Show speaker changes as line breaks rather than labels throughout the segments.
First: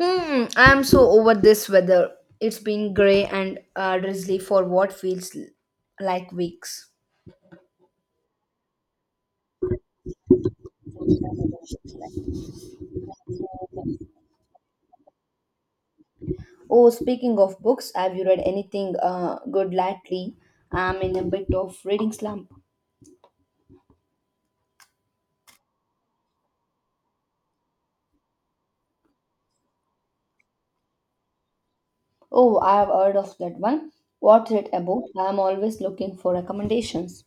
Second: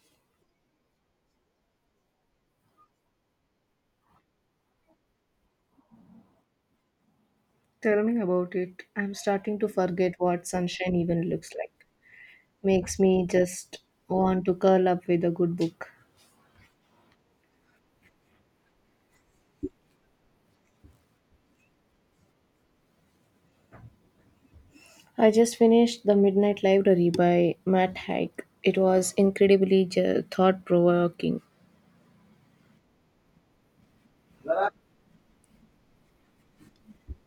Hmm, I'm so over this weather. It's been grey and drizzly for what like weeks.
Tell me about it. I'm starting to forget what sunshine even looks like. Makes me just want to curl up with a good book.
Oh, speaking of books, have you read anything good lately? I'm in a bit of reading slump.
I just finished The Midnight Library by Matt Haig. It was incredibly thought provoking.
Oh, I've heard of that one. What's it about? I'm always looking for recommendations.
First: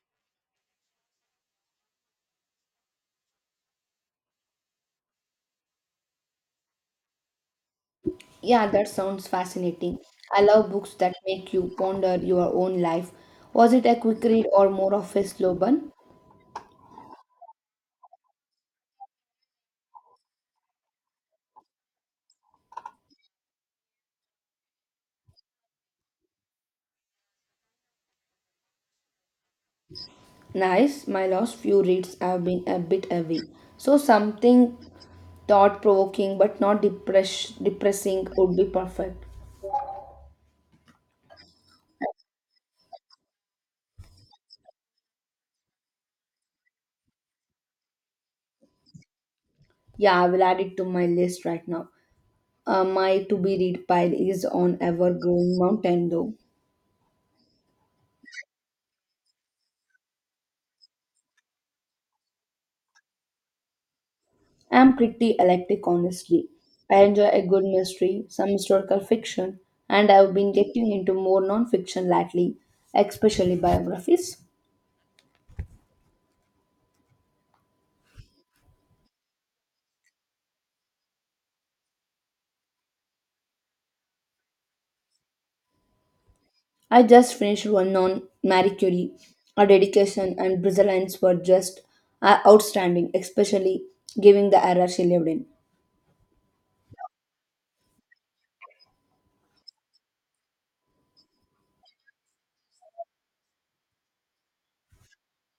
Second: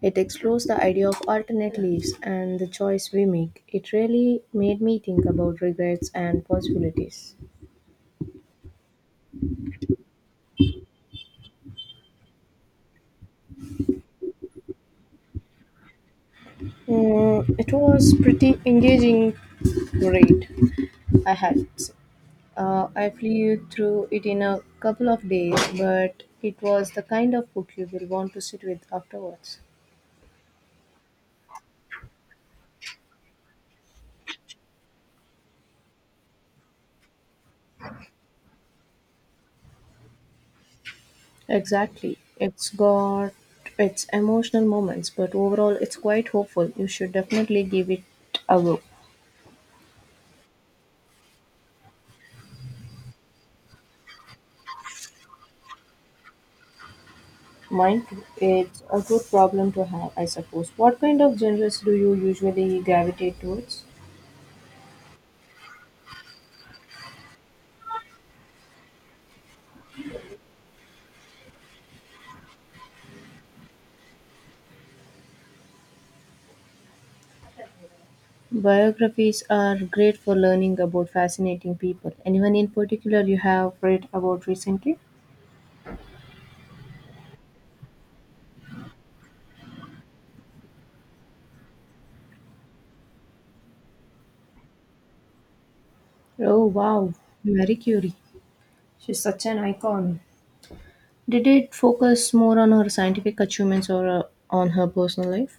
It explores the idea of alternate lives and the choice we make. It really made me think about regrets and possibilities.
Yeah, that sounds fascinating. I love books that make you ponder your own life. Was it a quick read or more of a slow burn?
Mm, it was pretty engaging read I had. To say. I flew through it in a couple of days, but it was the kind of book you will want to sit with afterwards.
Nice, my last few reads have been a bit heavy. So something thought provoking but not depressing would be perfect.
Exactly. It's got its emotional moments, but overall, it's quite hopeful. You should definitely give it a go.
Yeah, I will add it to my list right now. My to be read pile is on ever growing mountain though.
Mind you, it's a good problem to have, I suppose. What kind of genres do you usually gravitate towards?
I am pretty eclectic honestly. I enjoy a good mystery, some historical fiction, and I've been getting into more non fiction lately, especially biographies.
Biographies are great for learning about fascinating people. Anyone in particular you have read about recently?
I just finished one on Marie Curie. Her dedication and brilliance were just outstanding, especially given the era she lived in.
Oh wow, Marie Curie. She's such an icon. Did it focus more on her scientific achievements or on her personal life?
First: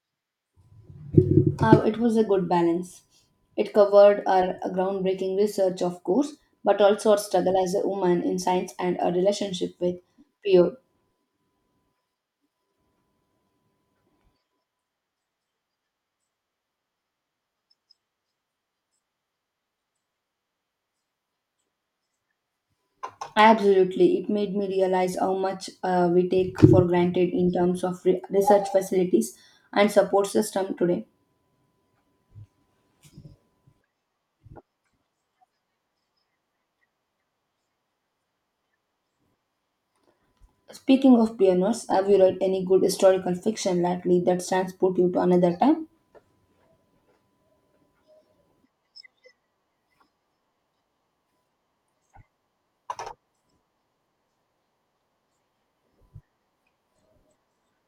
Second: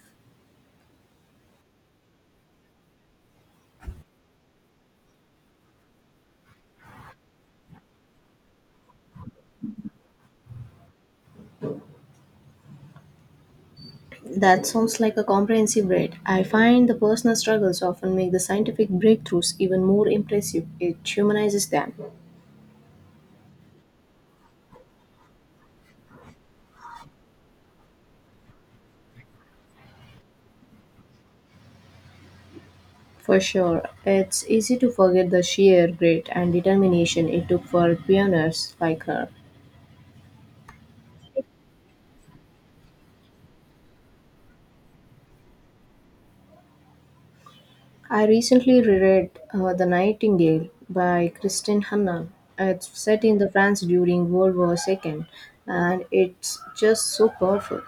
It was a good balance. It covered her groundbreaking research, of course, but also her struggle as a woman in science and her relationship with peer.
That sounds like a comprehensive read. I find the personal struggles often make the scientific breakthroughs even more impressive. It humanizes them.
Absolutely, it made me realize how much we take for granted in terms of research facilities and support system today.
For sure, it's easy to forget the sheer grit and determination it took for pioneers like her.
Speaking of pioneers, have you read any good historical fiction lately that transport you to another time?
I recently reread The Nightingale by Kristin Hanna. It's set in the France during World War II, and it's just so powerful.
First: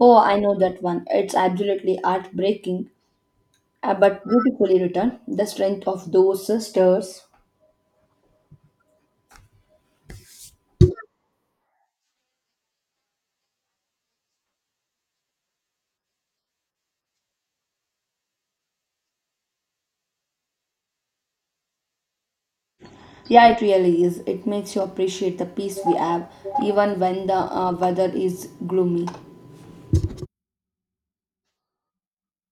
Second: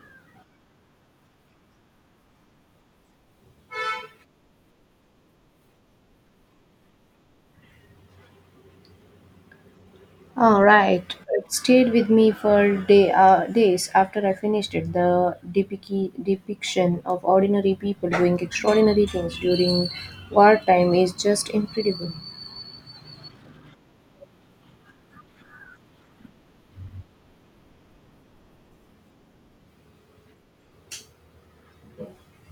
Oh, I know that one. It's absolutely heartbreaking, but beautifully written. The strength of those sisters.
All right, it stayed with me for days after I finished it. The depiction of ordinary people doing extraordinary things during wartime is just incredible.
Yeah, it really is. It makes you appreciate the peace we have, even when the weather is gloomy.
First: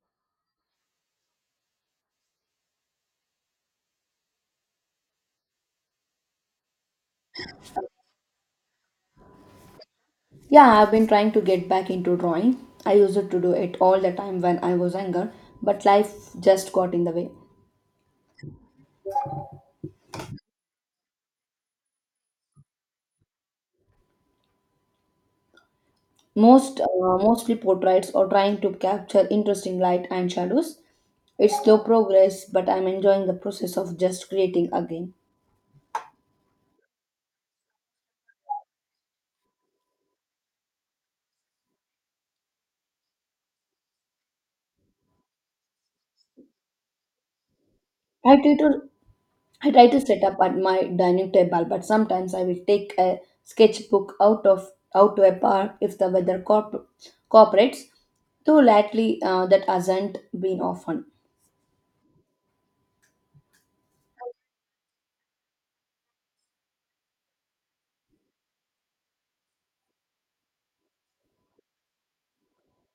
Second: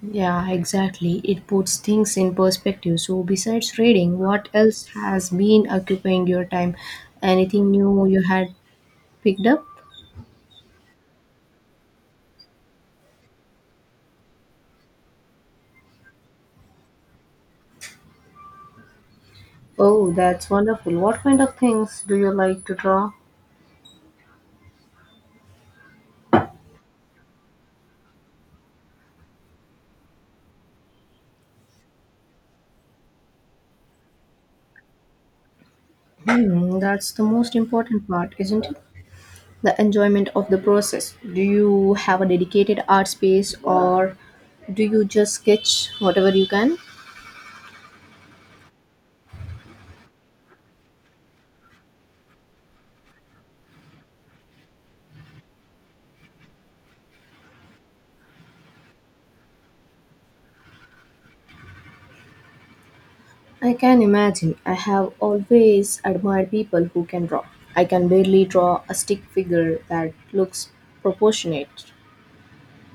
Yeah, exactly. It puts things in perspective. So, besides reading, what else has been occupying your time? Anything new you had picked up?
Yeah, I've been trying to get back into drawing. I used to do it all the time when I was younger, but life just got in the way.
Oh, that's wonderful. What kind of things do you like to draw?
Mostly portraits or trying to capture interesting light and shadows. It's slow progress, but I'm enjoying the process of just creating again.
Hmm, that's the most important part, isn't it? The enjoyment of the process. Do you have a dedicated art space or do you just sketch whatever you can?
I try to I try to set up at my dining table, but sometimes I will take a sketchbook out to a park if the weather cooperates. Though lately, that hasn't been often.
I can imagine. I have always admired people who can draw. I can barely draw a stick figure that looks proportionate.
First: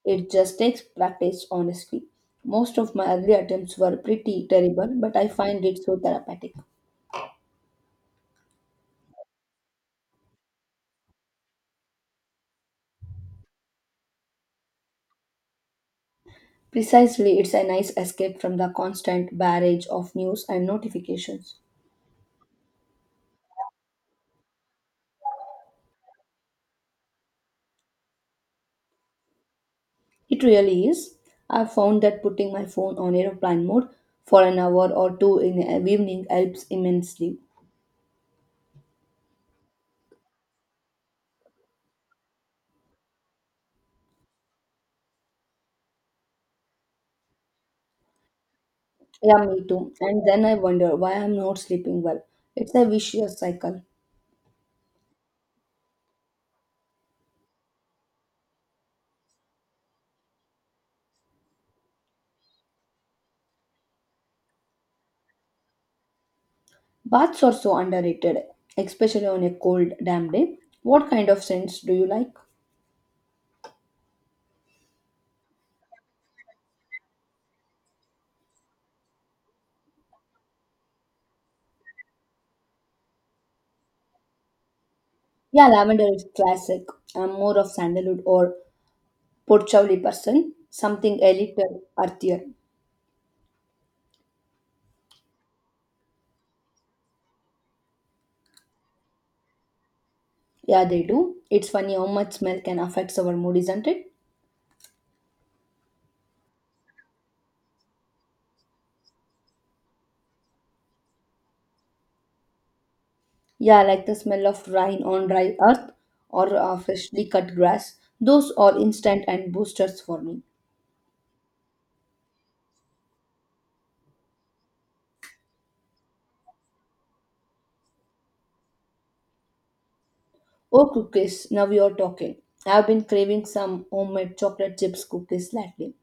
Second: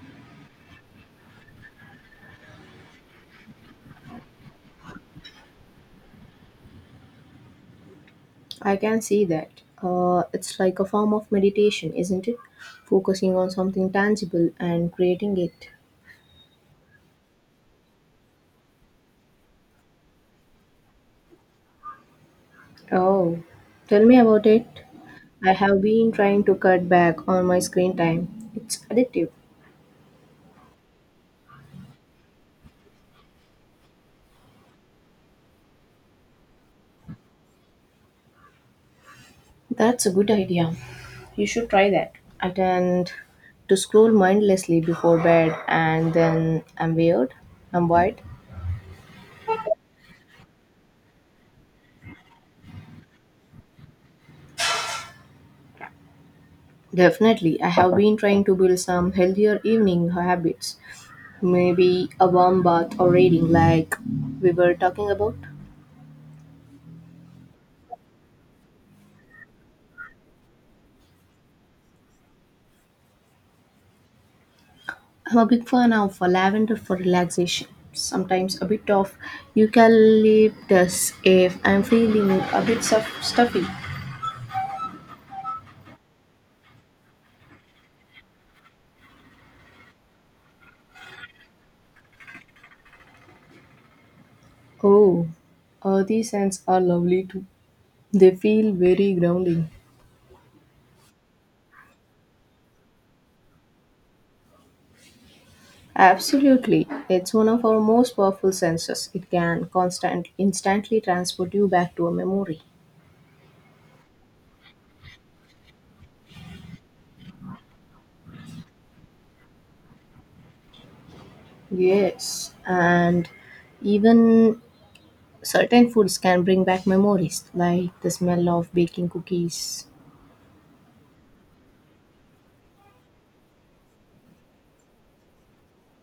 It just takes practice, honestly. Most of my early attempts were pretty terrible, but I find it so therapeutic.
I can see that. It's like a form of meditation, isn't it? Focusing on something tangible and creating it.
Precisely, it's a nice escape from the constant barrage of news and notifications.
Oh, tell me about it. I have been trying to cut back on my screen time. It's addictive.
It really is. I've found that putting my phone on aeroplane mode for an hour or two in the evening helps immensely.
That's a good idea. You should try that. I tend to scroll mindlessly before bed and then I'm weird. I'm wide.
Yeah, me too. And then I wonder why I'm not sleeping well. It's a vicious cycle.
Definitely, I have been trying to build some healthier evening habits. Maybe a warm bath or reading, like we were talking about.
Baths are so underrated, especially on a cold, damp day. What kind of scents do you like?
I'm a big fan of lavender for relaxation. Sometimes a bit of eucalyptus if I'm feeling a bit stuffy.
Yeah, lavender is classic. I'm more of sandalwood or patchouli person, something a little earthier.
Oh, these scents are lovely too. They feel very grounding.
Yeah, they do. It's funny how much smell can affect our mood, isn't it?
Absolutely. It's one of our most powerful senses. It can constant instantly transport you back to a memory.
Yeah, like the smell of rain on dry earth or freshly cut grass. Those are instant and boosters for me.
Yes, and even certain foods can bring back memories, like the smell of baking cookies.
Oh, cookies, now you're talking. I've been craving some homemade chocolate chips cookies lately.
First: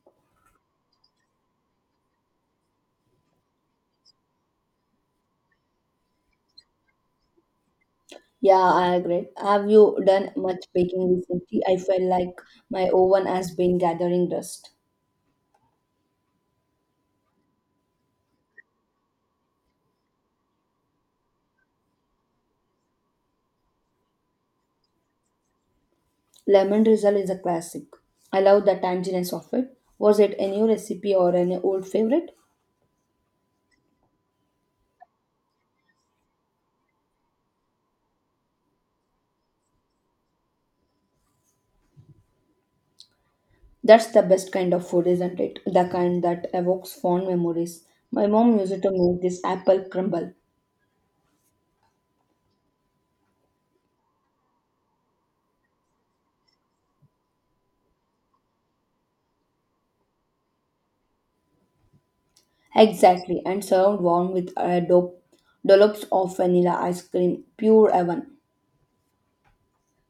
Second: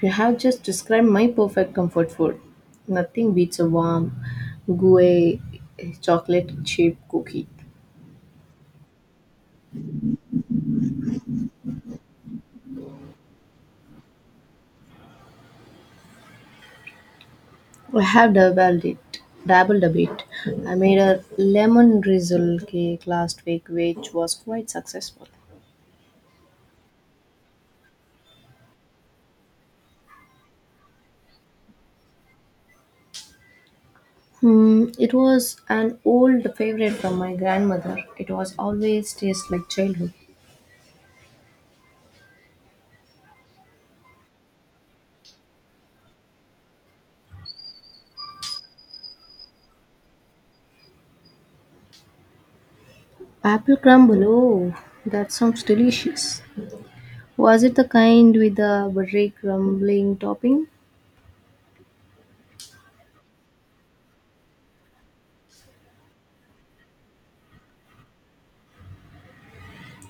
You have just described my perfect comfort food. Nothing beats a warm, gooey chocolate chip cookie.
Yeah, I agree. Have you done much baking recently? I felt like my oven has been gathering dust.
I have dabbled it, dabbled a bit. I made a lemon drizzle cake last week, which was quite successful.
Lemon drizzle is a classic. I love the tanginess of it. Was it a new recipe or an old favorite?
Hmm, it was an old favorite from my grandmother. It was always tastes like childhood.
That's the best kind of food, isn't it? The kind that evokes fond memories. My mom used to make this apple crumble.
Apple crumble, oh, that sounds delicious. Was it the kind with the buttery crumbling topping?
Exactly, and served warm with a dollops of vanilla ice cream, pure heaven.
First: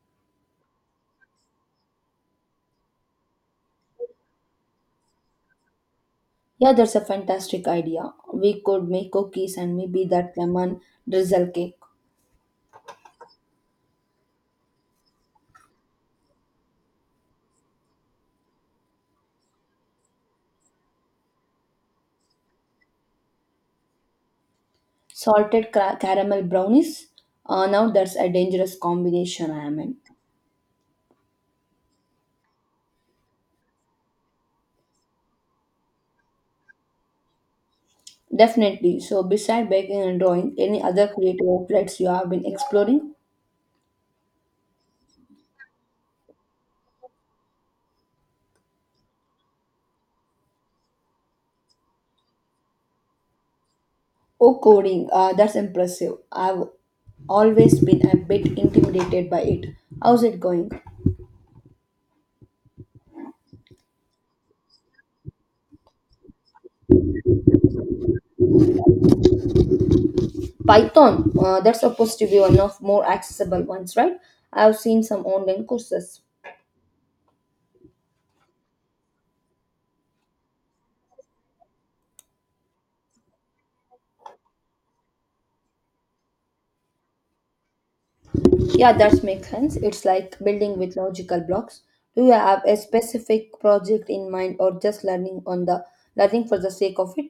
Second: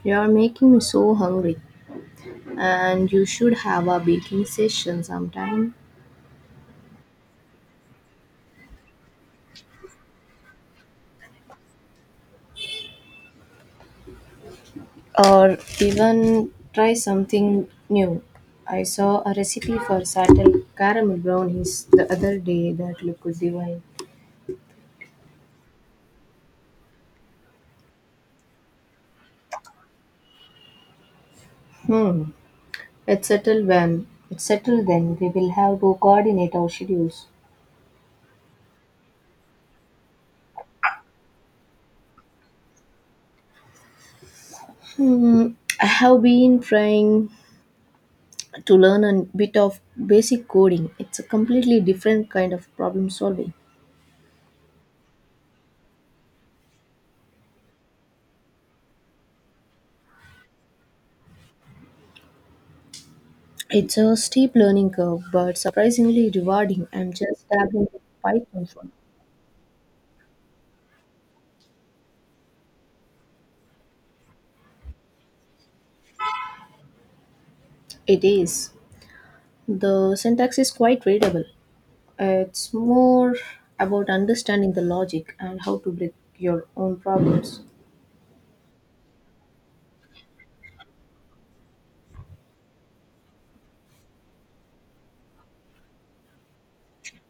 You are making me so hungry, and you should have a baking session sometime.
Yeah, that's a fantastic idea. We could make cookies and maybe that lemon drizzle cake.
Or even try something new. I saw a recipe for subtle caramel brownies the other day that looked divine.
Salted caramel brownies? Now that's a dangerous combination, I am in.
Hmm, it's settled then we will have to coordinate our schedules.
Definitely. So, beside baking and drawing, any other creative outlets you have been exploring?
Hmm, I have been trying to learn a bit of basic coding. It's a completely different kind of problem solving.
Oh, coding. That's impressive. I've always been a bit intimidated by it. How's it going?
It's a steep learning curve, but surprisingly rewarding. I'm just dabbling with Python for
Python. That's supposed to be one of more accessible ones, right? I've seen some online courses.
it is. The syntax is quite readable. It's more about understanding the logic and how to break your own problems.
Yeah, that makes sense. It's like building with logical blocks. Do you have a specific project in mind or just learning for the sake of it?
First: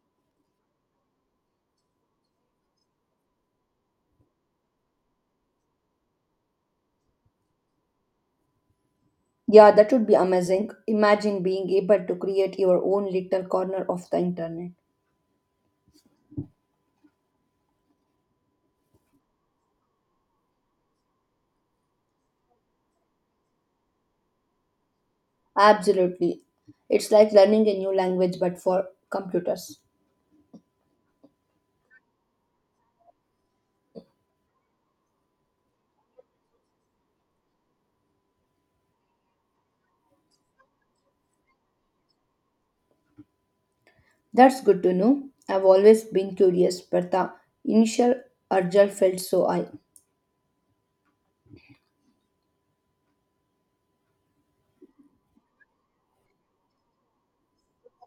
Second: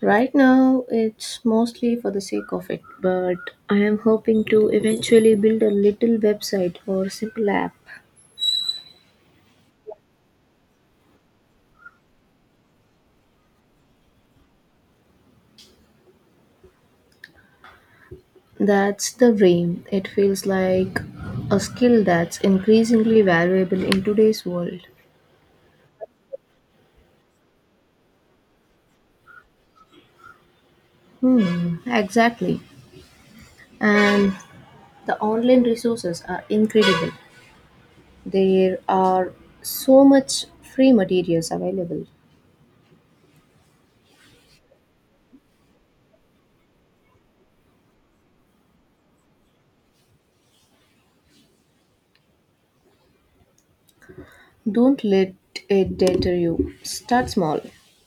Right now, it's mostly for the sake of it, but I am hoping to eventually build a little website or simple app.
Yeah, that would be amazing. Imagine being able to create your own little corner of the internet.
That's the dream. It feels like a skill that's increasingly valuable in today's world.
Absolutely. It's like learning a new language but for computers.
Hmm, exactly. And the online resources are incredible. There are so much free materials available.
That's good to know. I've always been curious, but the initial urge felt so high.
Don't let it deter you. Start small.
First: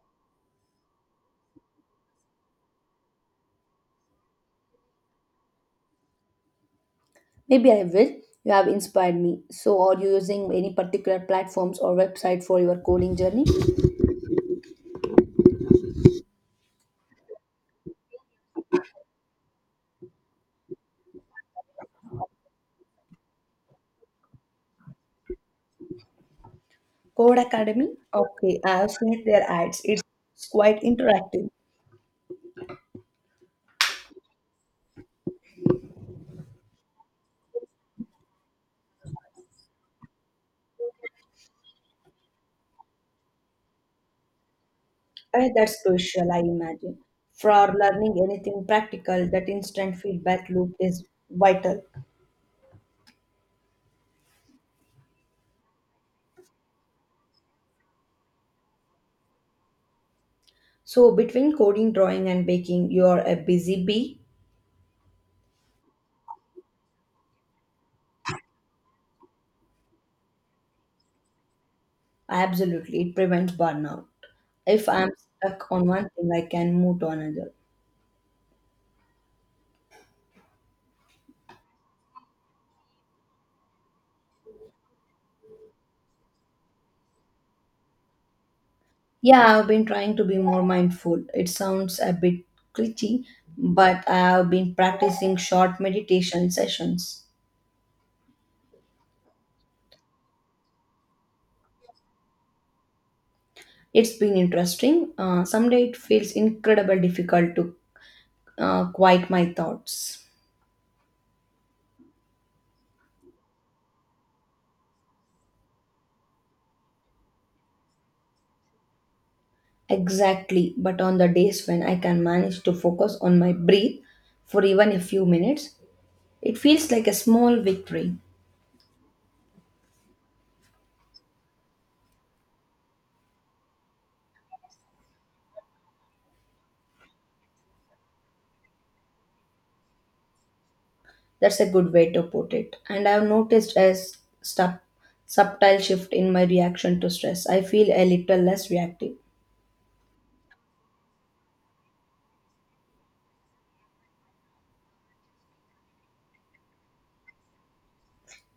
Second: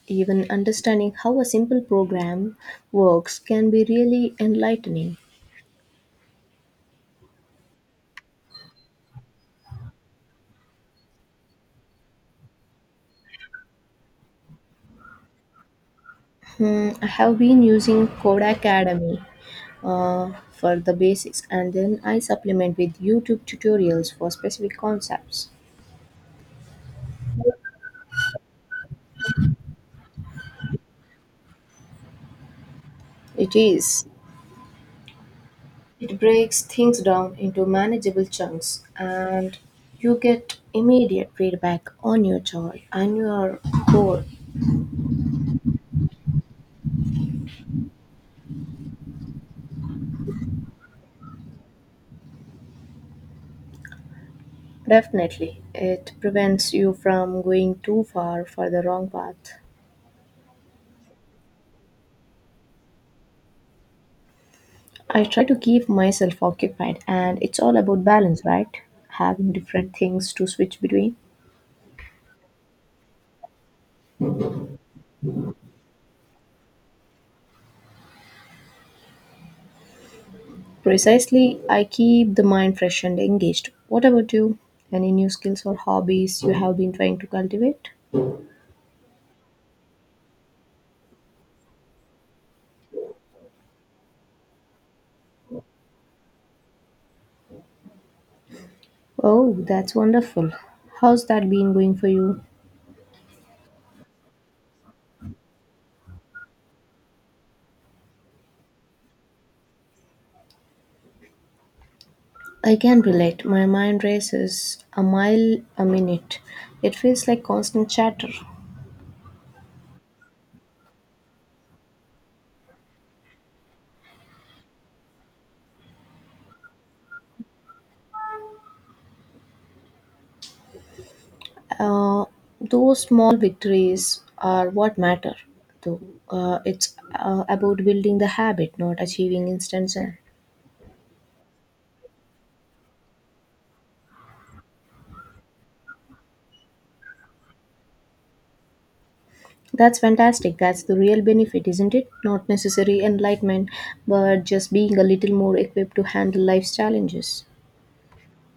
Even understanding how a simple program works can be really enlightening.
Maybe I will. You have inspired me. So, are you using any particular platforms or website for your coding journey?
Hmm, I have been using Code Academy for the basics, and then I supplement with YouTube tutorials for specific concepts.
Code Academy? Okay, I have seen their ads. It's quite interactive.
It is. It breaks things down into manageable chunks, and you get immediate feedback on your joy and your goal.
That's crucial, I imagine. For learning anything practical, that instant feedback loop is vital.
Definitely, it prevents you from going too far for the wrong path.
So, between coding, drawing, and baking, you are a busy bee.
I try to keep myself occupied, and it's all about balance, right? Having different things to switch between.
Absolutely, it prevents burnout. If I'm stuck on one thing, I can move to another.
Precisely, I keep the mind fresh and engaged. What about you? Any new skills or hobbies you have been trying to cultivate?
Yeah, I've been trying to be more mindful. It sounds a bit cliche, but I've been practicing short meditation sessions.
Oh, that's wonderful. How's that been going for you?
It's been interesting. Someday it feels incredibly difficult to quiet my thoughts.
I can relate. My mind races a mile a minute. It feels like constant chatter.
Exactly, but on the days when I can manage to focus on my breath for even a few minutes, it feels like a small victory.
Uh, those small victories are what matter, though. It's about building the habit, not achieving instant zen.
That's a good way to put it. And I've noticed a sub- subtle shift in my reaction to stress. I feel a little less reactive.
That's fantastic. That's the real benefit, isn't it? Not necessary enlightenment, but just being a little more equipped to handle life's challenges.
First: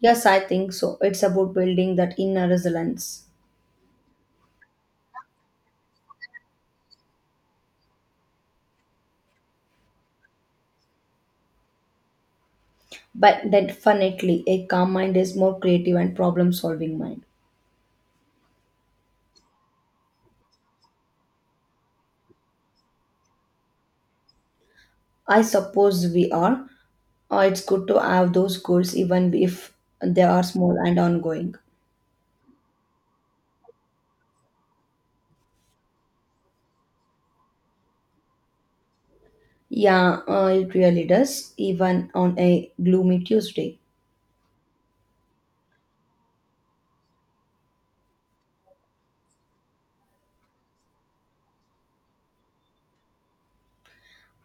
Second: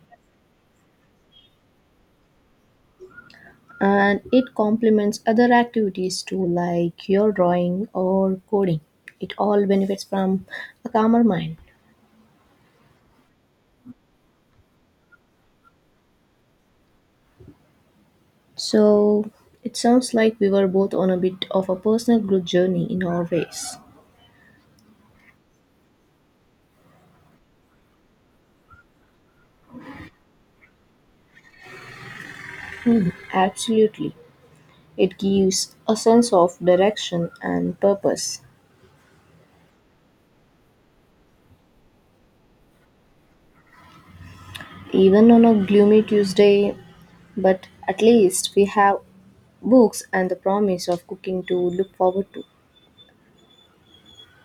Yes, I think so. It's about building that inner resilience.
And it complements other activities too, like your drawing or coding. It all benefits from a calmer mind.
But definitely, a calm mind is more creative and problem solving mind.
So it sounds like we were both on a bit of a personal growth journey in our ways.
I suppose we are. It's good to have those goals, even if they are small and ongoing.
Absolutely, it gives a sense of direction and purpose.
Yeah, it really does, even on a gloomy Tuesday.
Even on a gloomy Tuesday, but at least we have books and the promise of cooking to look forward to.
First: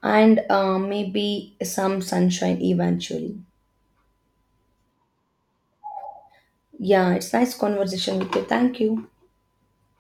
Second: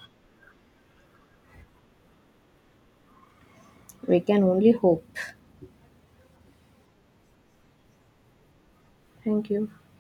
And maybe some sunshine eventually.
We can only hope.
Yeah, it's nice conversation with you. Thank you.
Thank you.